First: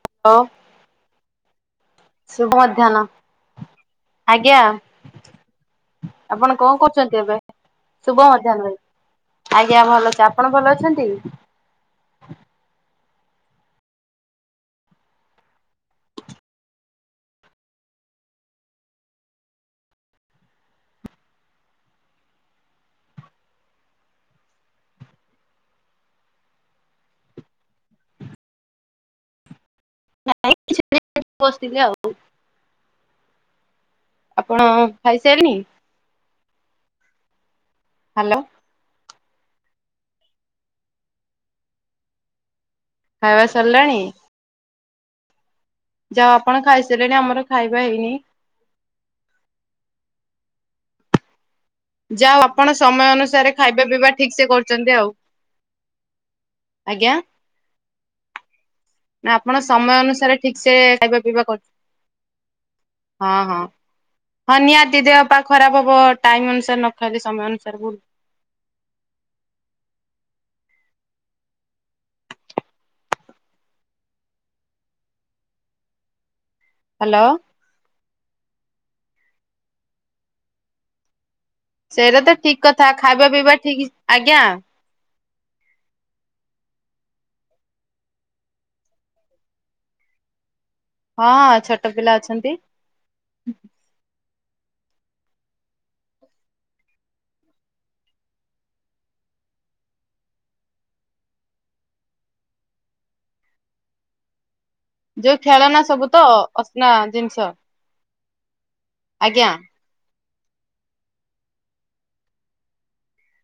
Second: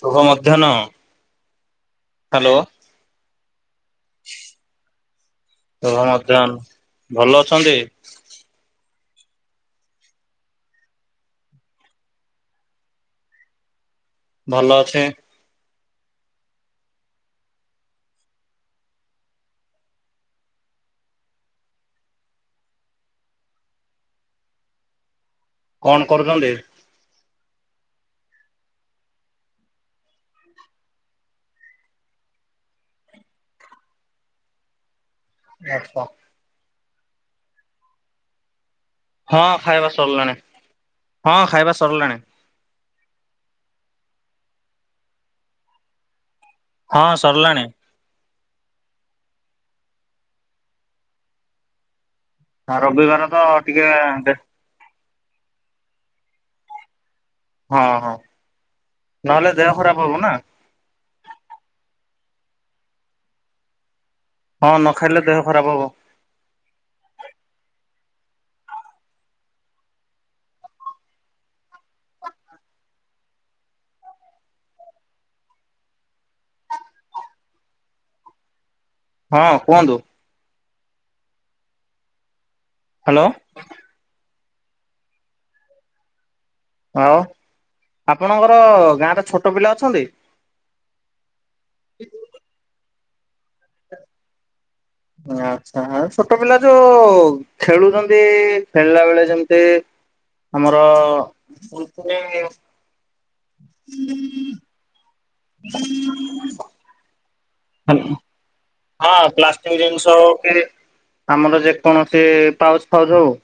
ଶୁଭ ହ୍ୟାଲୋ ମଧ୍ୟାହ୍ନ। ହ୍ୟାଲୋ ଶୁଭ ମଧ୍ୟାହ୍ନ ଆଜ୍ଞା। ଶୁଭ ମଧ୍ୟାହ୍ନ। ଆପଣ କଣ କରୁଛନ୍ତି ଭଲ ଏବେ? ଅଛନ୍ତି ଶୁଭ ମଧ୍ୟାହ୍ନ ଭାଇ। ଆଜ୍ଞା ଭଲ ଅଛି। ଆପଣ ଭଲ ଅଛନ୍ତି? ଭଲ ଅଛେ। କଣ କରୁଛନ୍ତି। ନାଇଁ [inaudible] ବସି ଥିଲେ ଆଉ। ଆପଣ ଖାଇସାଇନି। ହ୍ୟାଲୋ। ହଁ ଖାଇବା ସରିଲାଣି ହଁ ଖାଇବା ସରିଲାଣି। ଖାଇବା ସରିଲାଣି। ଯାହା ଆପଣ ହଁ ଖାଇସାରିଲେଣି ଆମର ସରିଲାଣି। ଖାଇବା ହେଇନି। ଯା ଆପଣ ସମୟ ରବିବାର ତ ଅନୁସାରେ ଟିକେ ଖାଇବା ପିଇବା ଦେ ଠିକ ସେ କରୁଛନ୍ତି ଆଉ। ଆଜ୍ଞା। ହଁ ହଁ। ନା ନହେଲେ ଆପଣ ଦେହ ସମୟ ଖରାପ ହବ ନା ଅନୁସାରେ ଠିକସେ ଖାଇବା ପିଇବା କର ହଁ ହଁ। ହଁ ନିଆତି ଦିହ ପା ଖରାପ ହବ ଟାଇମ ଅନୁସାରେ ନ ଖାଇଲେ ସମୟ ଅନୁସାରେ ଭୁଲ। ହ୍ୟାଲୋ। ହଁ କୁହନ୍ତୁ। ସେଇଟା ତ ଠିକ କଥା ହ୍ୟାଲୋ ଖାଇବା ପିଇବା ଠିକ୍ ଆଜ୍ଞା। ହଉ ଆପଣଙ୍କର ଗାଁରେ ଛୋଟ ପିଲା ଅଛନ୍ତି। ହଁ ଛୋଟ ପିଲା ଅଛନ୍ତି। ଆଚ୍ଛା ଛୋଟ ପିଲା ଯୋଉ ଖେଳୁଛନ୍ତି ଖେଳିଲା ବେଳେ ଯେମିତି ଆମର ଯୋଉ ଖେଳନା ସବୁ ତ ଅସ୍ନା ଜିନିଷ। ହାଲୋ ହଁ ଆଜ୍ଞା। ପ୍ଲାଷ୍ଟିକ ଜିନିଷ ହୋଉ। ଆମର ଯେକୌଣସି ପାଉଚ ଫାଉଜ ହଉ।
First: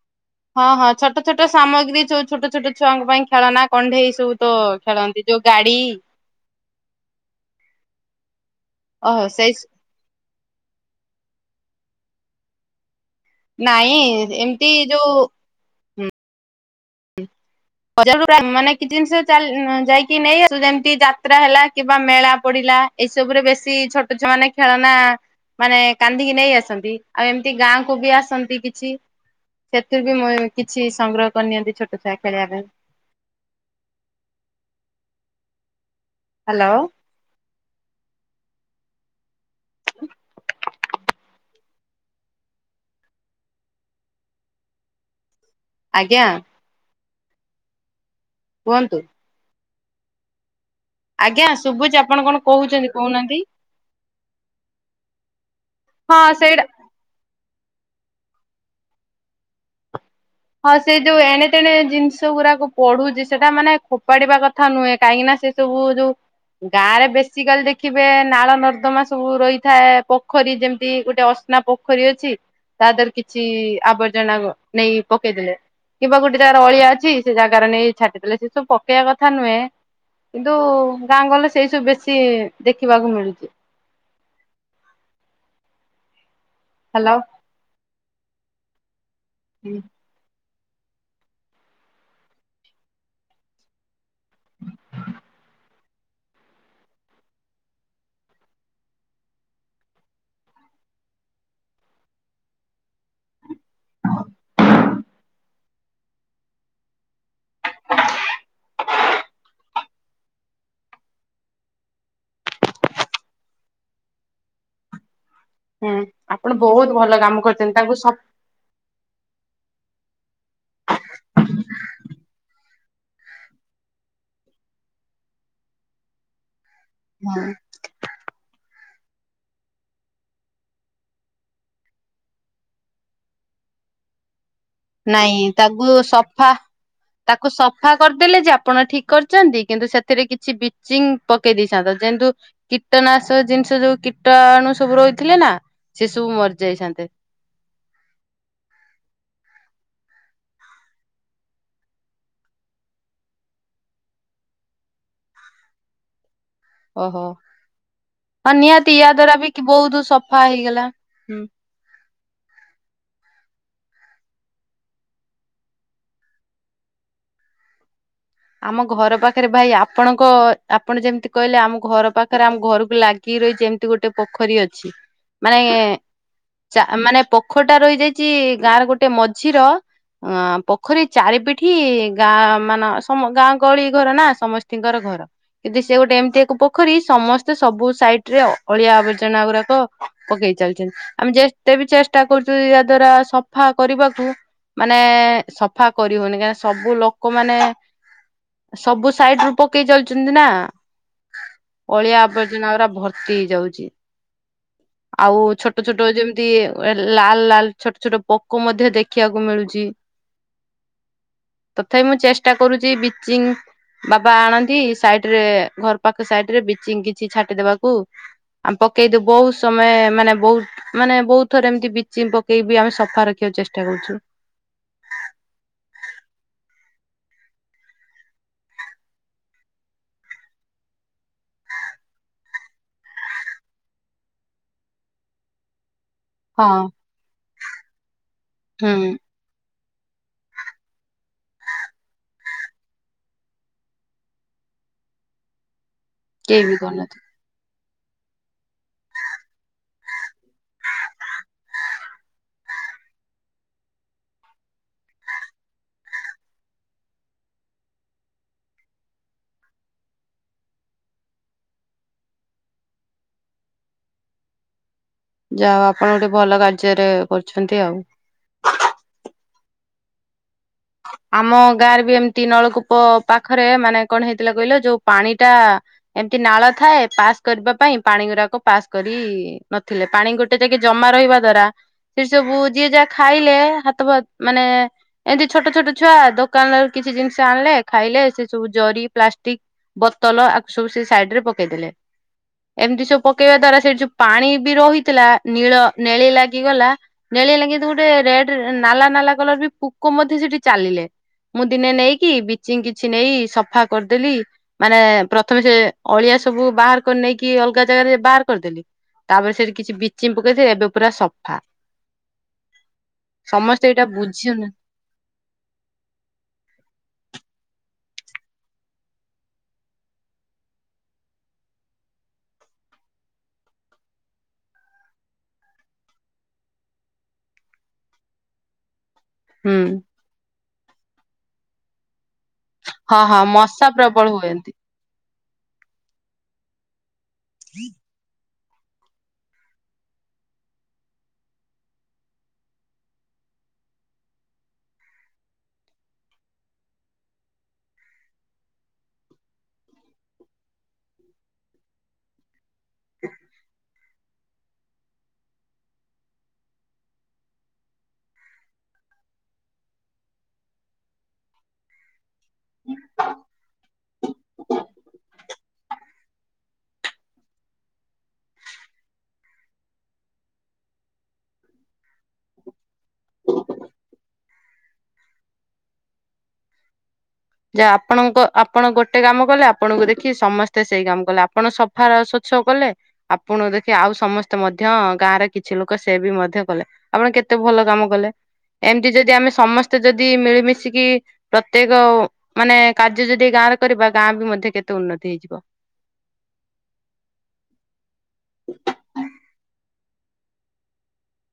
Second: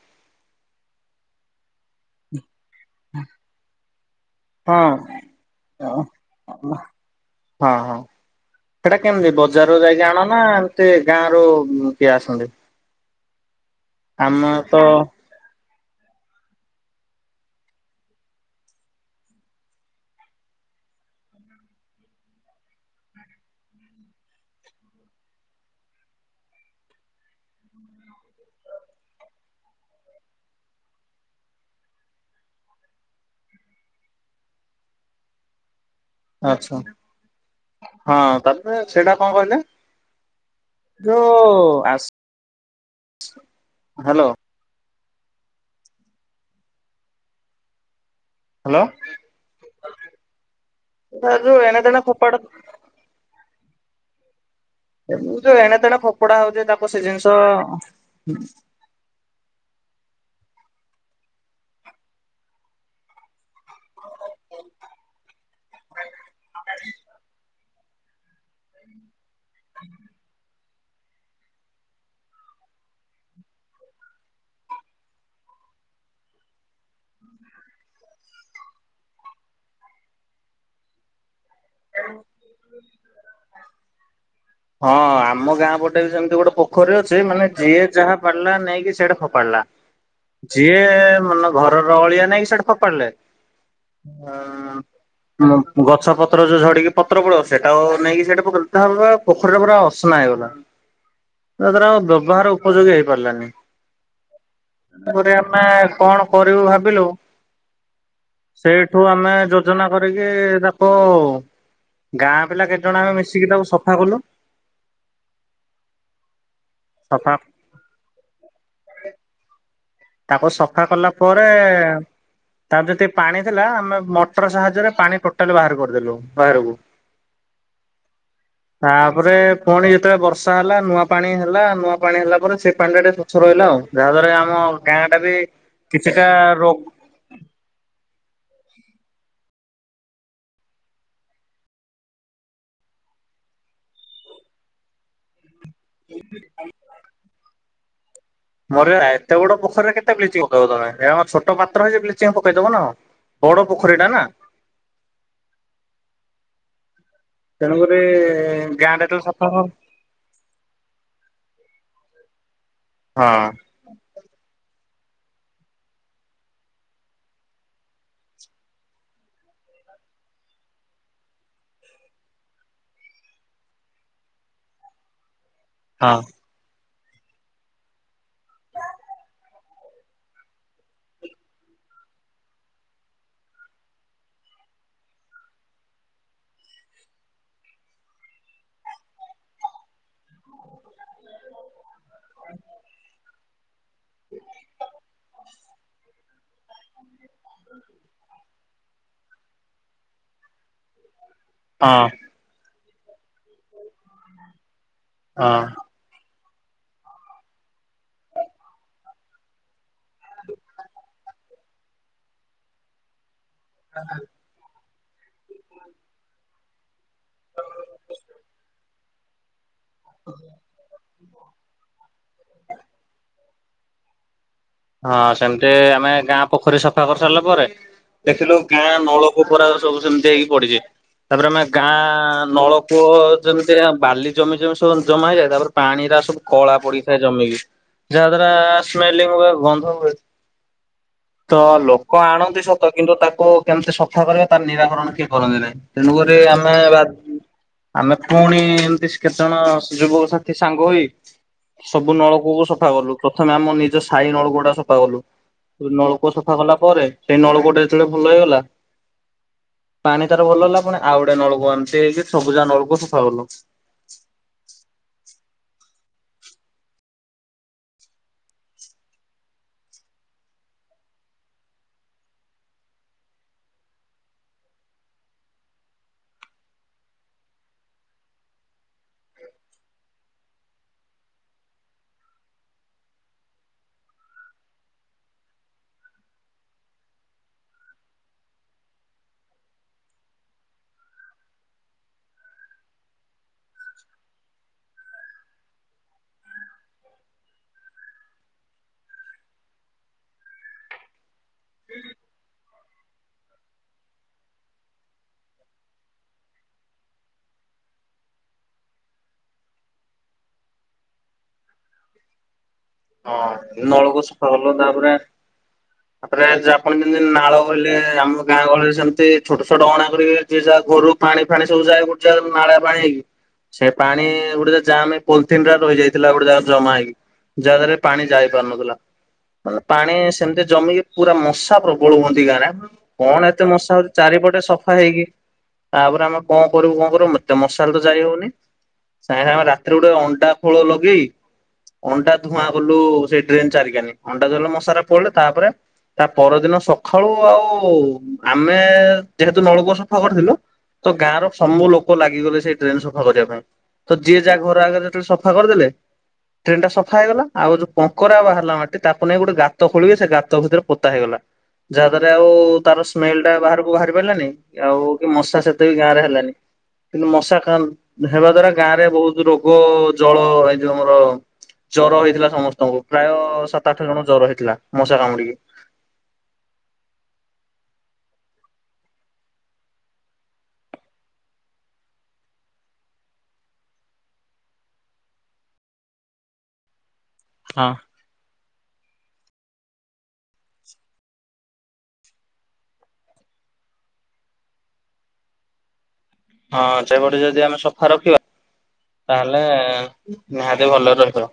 ହଁ ହଁ ଛୋଟ ଛୋଟ ସାମଗ୍ରୀ ଚୋଉ ଛୋଟ ଛୋଟ ଛୁଆଙ୍କ ପାଇଁ ଖେଳନା କଣ୍ଢେଇ ସବୁ ତ ହଁ ଖେଳନ୍ତି ଯୋଉ ଗାଡି। ଅ ହଁ ହଁ। ସେଟା ଓହୋ କେମିତି ସେଇ ବଜାରରୁ ଯାଇକି ଆଣ ନା ଏ ସେ ଗାଁ ର କିଏ ଆସନ୍ତି। ନାଇଁ ଆମେ ତ ଏମିତି ଯୋଉ। ବଜାରରୁ ପ୍ରାୟ ମାନେ କିଛି ଜିନିଷ ଚା ଯାଇକି ନେଇ ଯେମତି ଯାତ୍ରା ହେଲା କିବା ମେଳା ପଡି ଏଇସବୁ ରେ ବେଶୀ ଛୋଟ ଛୁ ମାନେ ଖେଳନା ମାନେ କାନ୍ଦିକି ନେଇ ଆସନ୍ତି ଆଉ ଏମିତି ଗାଁକୁ ବି ଆସନ୍ତି କିଛି। ସେଥିରୁ ବି ମୁଁ କିଛି ସଂଗ୍ରହ କରିନିଅନ୍ତି ଛୋଟ ଛୁଆ ଖେଳିବା ପାଇଁ। ହ୍ୟାଲୋ ଆଛା ହଁ ତାପରେ ସେଇଟା କଣ କହିଲେ ଯୋଉ। ଆସ ହ୍ୟାଲୋ। ଆଜ୍ଞା। ହ୍ୟାଲୋ କୁହନ୍ତୁ। ଏ ଆଜ୍ଞା ଯୋଉ ଏଣେ ତେଣେ ସୁଭୁଚି ଆପଣ ଫୋପାଡ କଣ କହୁଛନ୍ତି କହୁନାହାନ୍ତି। ଏମ ଯୋଉ ଏଣେ ତେଣେ ହଁ ଫୋପୋଡା ସେଇଟା ହଉଛି ତାକୁ ସେ ଜିନିଷ ହୁଁ। ହଁ ସେ ଯୋଉ ଏଣେ ତେଣେ ଜିନିଷ ଗୁଡାକୁ ପଢୁଛି ସେଟାମାନେ ଫୋପାଡ଼ିବା କଥା ନୁହେଁ କାହିଁକି ନା ସେ ସବୁ ଯୋଉ ଗାଁ ରେ ବେଶୀ କାଲି ଦେଖିବେ ନାଳ ନର୍ଦ୍ଦମା ସବୁ ରହିଥାଏ ପୋଖରୀ ଯେମ ଗୋଟେ ଅସ୍ନା ପୋଖରୀ ଅଛି ତା ଦେହରେ କିଛି ଆବର୍ଜନା ନେଇ ପକେଇଥିଲେ କିମ୍ବା ଗୋଟେ ଜାଗାରେ ଅଳିଆ ଅଛି ସେ ଜାଗାରେ ନେଇ ଛାଟିଥିଲେ ସେ ସବୁ ପକେଇବା କଥା ନୁହେଁ। କିନ୍ତୁ ଗାଁ ଗହଳିରେ ସେଇସବୁ ବେଶୀ ଦେଖିବାକୁ ମିଳୁଛି। ହଁ ଆମ ଗାଁ ପଟେ ବି ସେମିତି ଗୋଟେ ପୋଖରୀ ହ୍ୟାଲୋ ଅଛି ମାନେ ଯିଏ ଯାହା ପରିଲା ନେଇକି ସେଇଠେ ଫୋପାଡିଲା। ଯିଏ ମାନେ ଘରର ଅଳିଆ ନେଇକି ସେଠି ଫୋପାଡିଲେ ହ ଗଛପତ୍ର ପତ୍ର ଝଡିକି ପତ୍ର ପଡିବ ସେଟା ନେଇକି ସେଇଠେ ପକେଇଲେ [unintelligible] ପୋଖରୀଟା ପୁରା ଅସନା ହେଇଗଲା ଯଦ୍ୱାରା ଆଉ ବ୍ୟବହାର ଉପଯୋଗୀ ହେଇପାରିଲାନି ତେଣୁକରି ଆମେ କଣ କରିବୁ ଭାବିଲୁ ସେଇଠୁ ଆମେ ଯୋଜନା କରିକି ତାକୁ ଗାଁ ପିଲା କେତେଜଣ ଆମେ ମିଶିକି ତାକୁ ସଫା କଲୁ ହୁଁ ଆପଣ ବହୁତ ଭଲ ସଫା କାମ କରିୁଛନ୍ତି ତାଙ୍କୁ ସ ତାକୁ ସଫା କଲା ପରେ ତାର ଯେତିକି ପାଣି ଥିଲା ଆମେ ମଟର ସାହାଯ୍ୟରେ ପାଣି ଟୋଟାଲି ବାହାର କରିଦେଲୁ ବାହାରକୁ। ହଁ ତାପରେ ପୁଣି ଯେତେବେଳେ ବର୍ଷା ହେଲା ନୂଆ ପାଣି ହେଲା ନୂଆ ପାଣି ହେଲା ପରେ ସେ ପାଣିଟା ଟିକେ ସ୍ଵଛ ରହିଲା। ଯାହା ଦ୍ୱାରା ଏ ଆମ ଗାଁ ଟା ବି ନାଇଁ ତାକୁ କିଛିଟା ସଫା ରୋ ତାକୁ ସଫା କରିଦେଲେ ଯାପ ଆପଣ ଠିକ କରିଛନ୍ତି କିନ୍ତୁ ସେଥିରେ କିଛି ବିଚିଂ ପକେଇ ଦେଇଥାନ୍ତ ଜେନ୍ତୁ କୀଟନାଶ ଯେନ୍ତୁ ସେ ଯୋଉ କୀଟଣୁ ସବୁ ରହିଥିଲେ ନା ସେ ସବୁ ମରିଯାଇଥାନ୍ତେ। ମୋର ଏତେ ବଡ ପୋଖୀରେ କେତେ ବ୍ଲିଚିଂ ପକେଇବ ତମେ ଏଇଟା ଛୋଟ ପାତ୍ର ହେଇଚି ବ୍ଲିଚିଂ ପକେଇଦବ ନା କଣ। ବଡ ପୋଖରୀଟା ନା ଓହୋ ତେଣୁକରି ହଁ ନିହାତି ଗାଁ ଟା ଯେତେବେଳେ ୟାଦ୍ଵାରା ସଫା ବି ହଁ ବହୁତ ସଫା ହେଇଗଲା। ହଁ ଆମ ଘର ପାଖରେ ଭାଇ ଆପଣଙ୍କ ଆପଣ ଯେମିତି କହିଲେ ଆମ ଘର ପାଖରେ ଆମ ଘରକୁ ଲାଗି ରହିଛି ଏମତି ଗୋଟେ ପୋଖରୀ ଅଛି ମାନେ ମାନେ ପୋଖରୀଟା ରହିଯାଇଛି ଗାଁର ଗୋଟେ ମଝିର ଅଁ ପୋଖରୀ ଚାରି ପିଠି ଗାଁ ମାନ ତମ ଗାଁ ଗହଳି ଘର ନା ସମସ୍ତିଙ୍କର ଘର କିନ୍ତୁ ସେ ଗୋଟେ ଏମିତି ଏକ ପୋଖରୀ ସମସ୍ତେ ସବୁ ସା ସାଇଟର ଅଳିଆ ଆବର୍ଜନା ଗୁରାକ ପକେଇ ଚାଲିଛନ୍ତି ଆମେ ଯେତେ ବି ଚେଷ୍ଟା ଷ୍ଟା କରୁଚୁଯେ ଯାଦ୍ଵାରା ସଫା କରିବାକୁ ମାନେ ସଫା କର କରି ହଉନି କାହିଁକି ସବୁ ଲୋକମାନେ ସବୁ ସାଇଡ ରୁ ପକେଇ ଚାଲିଛନ୍ତି ନା ହଁ ଅଳିଆ ଆବର୍ଜନା ଭର୍ତ୍ତି ହେଇ ଯାଉଛି ଆଉ ହଁ। ଛୋଟ ଛୋଟ ଯେମି ଲାଲ ଲାଲ ଛୋଟ ଛୋଟ ପୋକ ମଧ୍ୟ ଦେଖିବାକୁ ମିଳୁଛି। ତଥାପି ମୁଁ ଚେଷ୍ଟା କରୁଛି ବିଚିଂ ବାବା ଆଣନ୍ତି। ସାଇଡ ରେ ଘର ପାଖ ସାଇଡ ରେ ବିଚିଙ୍ଗ କିଛି ଛାଟିଦେବାକୁ ଆମେ ପକେଇଦବହୁ ସମୟ ମାନେ ବହୁତ ମାନେ ବହୁତ ଥରେ ଏମିତି ବିଚି ପକେଇବି ଆମେ ସଫା ରଖ ଦେଖିବାକୁ ଚେଷ୍ଟା କରୁଛୁ। ହଁ ସେମିତି ଆମେ ଗାଁ ପୋଖରୀ ସଫା କରି ସାରିଲା ପରେ ଦେଖିଲୁ ଗାଁ ନଳକୂପରା ସବୁ ସେମିତି ହେଇକି ପଡିଛି ତାପରେ ଆମେ ଗାଁ ନଳକୂଅ ଯେମିତି ବାଲି ଜମି ଜମି ସବୁ ଜମା ହେଇଯାଏ ତାପରେ ପାଣିରା ସବୁ କଳା ହଁ। ପଡିଥାଏ ଜମିିକି ଯାହା ଦ୍ଵାରା ହୁଁ ସ୍ମେଲିଙ୍ଗ ହୁଏ ଗନ୍ଧ ହୁଏ। [inaudible] ତ ଲୋକ ଆଣନ୍ତି ସତ କିନ୍ତୁ ତାକୁ କେମିତି ସଫା କରିବା ତାର ନିରାକରଣ କିଏ କରନ୍ତି ନାହିଁ। ତେଣୁକରି କେହି ଆମେ ବି ବା କରୁନାହାନ୍ତି ଆମେ ପୁଣି ଏମତି କେତେଜଣ ଯୁବକ ସାଥିୀ ସାଙ୍ଗ ହୋଇ ସବୁ ନଳକୂଅ କୁ ସଫା କଲୁ, ପ୍ରଥମେ ଆମ ନିଜ ସାହି ନଳକୂ କୂଅଟାକୁ ସଫା କଲୁ, ନଳକୂଅ ସଫା କଲା ପରେ, ସେଇ ନଳକୂଅଟା ଯେତେବେଳେ ଭଲ ହେଇଗଲା ପାଣି ତାର ଭଲ ହେଲା, ପୁଣି ଆଉ ଗୋଡେ ନଳକୂଅ ଏମିତି ହେଇକି ସବୁଜାକ ନଳକୂଅ ସଫା କଲୁ। [inaudible] ଯାହା ହଉ ଆପଣ ଗୋଟେ ଭଲ କାର୍ଯ୍ୟରେ, କରୁଛନ୍ତି ଆଉ। [inaudible] ଆମ ଗାଁ ରେ ବି ଏମିତି ନଳକୂପ ପାଖରେ ମାନେ କଣ ହେଇଥିଲା କହିଲ ଯୋଉ ପାଣି ଟା ଏମତି ନାଳ ଥାଏ ପାସ୍ କରିବା ପାଇଁ, ପାଣି ଗୁଡାକ ପାସ୍ କରି ନଥିଲେ, ପାଣି ଗୋଟେ ଯାଇକେ ଜମା ରହିବ ଦ୍ଵାରା ସେ ସବୁ ଯିଏ ଯାହା ଖାଇଲେ ହାତା ଫାତ ମାନେ ଏମତି ଛୋଟ ଛୋଟ ଛୁଆ, ଦୋକାନରେ କିଛି ଜିନିଷ ଆଣିଲେ, ଖାଇଲେ ସେ ସବୁ ଜରି ପ୍ଲାଷ୍ଟିକ ବୋତଲ ଆ ସବୁ ସେ ସାଇଡ ରେ ପକେଇଦେଲେ। ଏମିତି ସବୁ ପକେଇବା ଦ୍ଵାରା, ସେଠି ଯୋଉ ପାଣି ବି ରହିଥିଲା, ନୀଳ ନେଳି ଲାଗିଗଲା। ଖେଳିଲ କିନ୍ତୁ ଗୋଟେ, ରେଡ ନାଲା ନାଲା କଲର ବି ପୋକ ମଧ୍ୟ ସେଠି ଚାଲିଲେ। ମୁଁ ଦିନେ ନେଇକି ବିଚିଂ କିଛି ନେଇ ସଫା କରିଦେଲି ମାନେ ପ୍ରଥମେ ସେ ଅଳିଆ ସବୁ ବାହାର କରି ନେଇକି ଅଲଗା ଜାଗାରେ ବାହାର କରିଦେଲି। ତାପରେ ସେଠି କିଛି ବିଚିଂ ପକେଇ ଏବେ ପୁରା ସଫା ହଁ ସମସ୍ତେ ଏଇଟା ନଳକୂଅ ସଫା ବୁଝୁନ କଲ, ତାପରେ [inaudible] ତାପରେ ଆପଣ ଯେମିତି ନାଳ ବୋଲି, ଆମ ଗାଁ ଗହଳିରେ ସେମିତି ଛୋଟ ଛୋଟ ଅଣା କରିବେ ଯିଏ ଯା ଘରୁ ସବୁ ପାଣି ଫାଣି ସବୁ ଯାଗାରେ ଗୋଟେ ଜାଗାରେ ନାଳିଆ ପାଣି ସେ ପାଣି ଗୋଟେ ଯାହା ପୋଲଥିନ ରେ ରହି ଯାଇଥିଲା ଗୋଟେ ଯାହା ଜମା ହେଇକି। ଯାହାଦ୍ୱାରା କି ପାଣି ଯାଇ ପାରୁନଥିଲା, ହୁଁ ପାଣି ସେମିତି ଜମିକି, ପୁରା ମଶା ପ୍ରବଳ ହୁଅନ୍ତି। ହଁ ହଁ କଣ ଏତେ ମଶା ହୋଉଚି, ପ୍ରବଳ ଚାରିପଟେ ହୁଅନ୍ତି। ସଫା ହେଇକି ତାପରେ ଆମେ କଣ କରିବୁ, କଣ କରିବୁ, ଏତେ ମସା ହେଲେ ତ ଯାଇ ହଉନି। ସାଙ୍ଗେ ସାଙ୍ଗେ ରାତିରେ ଗୋଟେ ଅଣ୍ଡା ଖୋଳ ଲଗେଇ ଅଣ୍ଡା ଧୂଆଁ କଲୁ, ସେଇ ଡ୍ରେନ୍ ଚାରିକାନି, ଅଣ୍ଡା ଜଳେଲୁ ମଶରା ପଳେଇଲେ, ତାପରେ ତା ପରଦିନ ସକାଳୁ ଆଉ ଆମେ ଯେହେତୁ ନଳକୂପ ସଫା କରିଥିଲୁ। ତ ଗାଁ ର ସବୁ ଲୋକ ଲାଗିଗଲେ ସେଇ ଟ୍ରେନ ସଫା କରିବା ପାଇଁ, ତ ଯିଏ ଯାହା ଘର ଆଗରେ ଯେତେବେଳେ ସଫା କରିଦେଲେ, [unintelligible] ଟା ସ କଥା ହେଇଗଲା, ଆଉ ଯୋଉ କଙ୍କରା ବାହାରିଲା ମାଟି, ତାକୁ ନେଇ ଗୋଟେ ଗାତ ଖୋଳିବେ, ସେ ଗାତ ଭିତରେ ପୋତା ହେଇଗଲା। ଯାହାଦ୍ଵାରା ଆଉ ତାର ସ୍ମେଲ ଟା ବାହାରକୁ ବାହାରି ପାରିଲାନି, ଆଉ କି ମଶା ସେତେ ବି ଗାଁ ରେ ହେଲାନି। ହ କିନ୍ତୁ ମଶା ହେବା ଦ୍ଵାରା ଗାଁ ରେ ବୋହୁତ ରୋଗ ଜଳ ଏଇ ଯୋଉ ଆମର ଜର ହେଇଥିଲା ସମସ୍ତଙ୍କୁ, ପ୍ରାୟ ସାତ, ଆଠ ଜଣକୁ ଜର ହେଇଥିଲା ମଶା କାମୁଡିକି। [inaudible] ଯାହା ଆପଣଙ୍କ ଆପଣ ଗୋଟେ କାମ କଲେ, ଆପଣଙ୍କୁ ଦେଖି ସମସ୍ତେ ସେଇ କାମ କଲେ ଆପଣ ସଫା ସୁ କଲେ ଆପଣ ଦେଖି ଆଉ ସମସ୍ତେ, ମଧ୍ୟ ଗାଁରେ କିଛି ଲୋକ ସେ ବି ମଧ୍ୟ କଲେ। ଆପଣ କେତେ ଭଲ ହଁ। କାମ କଲେ, ଏମିତି ଯଦି ଆମେ ସମସ୍ତେ ଯଦି ମିଳିମିଶିକି ପ୍ରତ୍ୟେକ ମାନେ କାର୍ଯ୍ୟ ଯଦି ଗାଁ ରେ କରିବା, ଗାଁ ବି ମଧ୍ୟ କେତେ ଉନ୍ନତି ହେଇଯି ହଁ ସେପଟେ ଯଦି ଆମେ ସଫା ରଖିବା, ତାହେଲେ ନିହାତି ଭଲରେ ରହିବ।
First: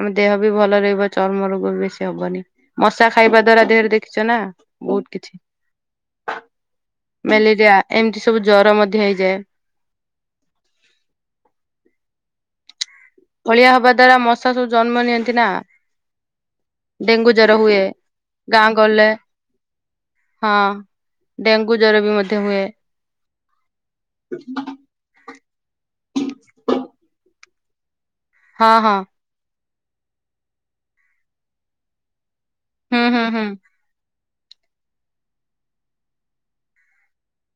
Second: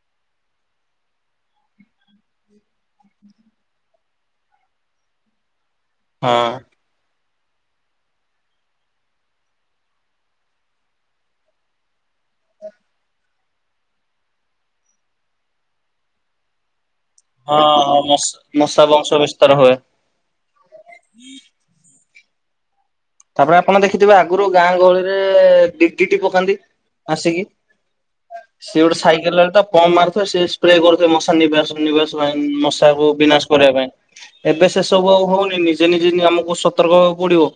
ଆମ ଦେହ ବି ଭଲ ରହିବ, ଚର୍ମ ରୋଗ ବି ବେଶୀ ହବନି, ମଶା ଖାଇବା ଦ୍ଵାରା ଦେହରେ ଦେଖିଛ ନା। ବହୁତ କିଛି। ହଁ ମ୍ୟାଲେରିଆ, ଏମିତି ସବୁ ଜର ମଧ୍ୟ ହେଇଯାଏ। [inaudible] ଅଳିଆ ହବା ଦ୍ଵାରା ମଶା ସବୁ ଜନ୍ମ ନିଅନ୍ତି ନା। ଡେଙ୍ଗୁ ଜର ହଁ ହୁଏ, ମଶା ଗାଁ ମଶା ଗହଳିରେ ବଂଶ ବିସ୍ତାର ହୁଏ। ହଁ ଡେଙ୍ଗୁ ଜର, ବିି ମଧ୍ୟ ହୁଏ। ତାପରେ ଆପଣ ଦେଖିଥିବେ, ଆଗରୁ ଗାଁ ଗହଳିରେ ଡି ଡି ଟି ପକାନ୍ତି ଆସିକି। ହଁ ସେ ଗୋଟେ ହଁ ସାଇକେଲ ଆଣି ପମ୍ପ ମାରିଥିବ ସେ ସ୍ପ୍ରେ କରୁଥିବ ମଶା ନିବାସ ନିବାସ ପାଇଁ। ମଶା ହୁଁ କୁ ହୁଁ ହୁଁ। ବିନାଶ କରିବା ପାଇଁ। ଏବେ ସେ ସବୁ ଆଉ ହଉନି ନିଜେ ନିଜେ ନି ଆମକୁ ସତର୍କ ହେବାକୁ ପଡିବ।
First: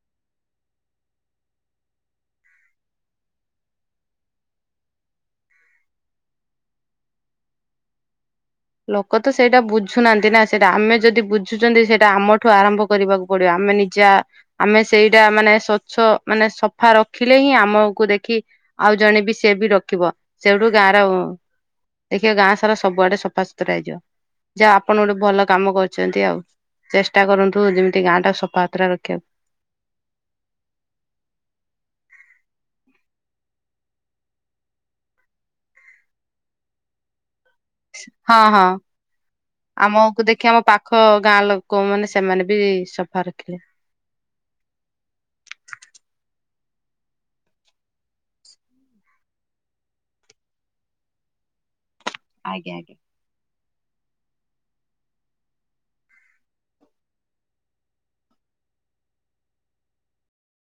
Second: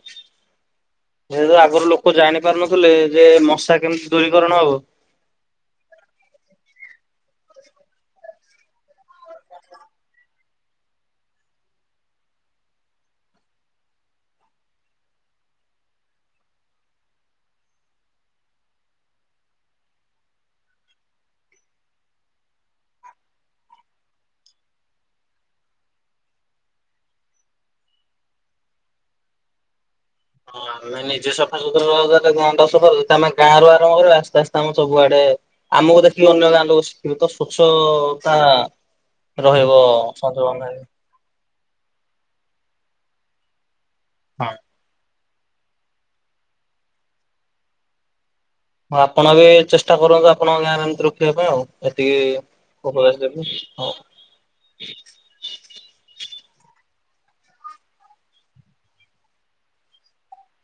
ଯେହେତୁ ଆଗରୁ ଲୋକ ଜାଣି ପାରୁନଥିଲେ ଯେ ମଶା କେମିତି ଦୂରୀକରଣ ହବ। ଲୋକ ତ ସେଇଟା ବୁଝୁନାହାନ୍ତି ନା ସେଇଟା ଆମେ ଯଦି ବୁଝୁଛନ୍ତି ସେଇଟା ଆମଠୁ ଆରମ୍ଭ କରିବାକୁ ପଡିବ ଆମେ ଆମେ ନିଜା ଆମେ ସେଇଟା ମାନେ ସ୍ଵଚ୍ଛ ମାନେ ସଫା ରଖିଲେ ହିଁ ଆମକୁ ଦେଖି ଆଉ ଜଣେ ବି ସିଏ ବି ରଖିବ, ସେଇଠୁ ଗାଁ ର ଟିକେ ଗାଁ ସାରା ସବୁଆଡେ ସଫାସ ରା ହେଇଯିବ, ଯାହା ଆପଣ ଗୋଟେ ଭଲ କାମ କରୁଛନ୍ତି ଆଉ। ଚେଷ୍ଟା କରନ୍ତୁ ଯେମିତି ଗାଁ ଟା ସଫା ସୁତୁରା ରଖିବାକୁ। ହଁ ଆମେ ନିଜେ ସଫାସୁତୁରା ରହନ୍ତେ ଗାଁଟା ସଫା ରହନ୍ତା, ଆମେ ଗାଁରୁ ଆରମ୍ଭ କରି ଆସ୍ତେ ଆସ୍ତେ ଆମ ସବୁଆଡେ ଆମକୁ ଦେଖିକି ଅନ୍ୟ ଗାଁ ଲୋକ ଶିଖିବେ ତ। ସ୍ଵଚ୍ଛତା ହଁ ହଁ ରହିବ ସନ୍ତୁଳନରେ। କୋଉ ମାନେ ସେମାନେ ବି ସଫା ରଖିଲେ ହଁ। ହଁ ଆପଣ ବି ଚେଷ୍ଟା କରନ୍ତୁ ଆପଣଙ୍କ ଗାଁ ର ଏମିତି ରଖିବା ପାଇଁ ଆଉ। ଏତିକି ଆଜ୍ଞା ଆଜ୍ଞା ଉପଦେଶ ଦେବି ହଁ।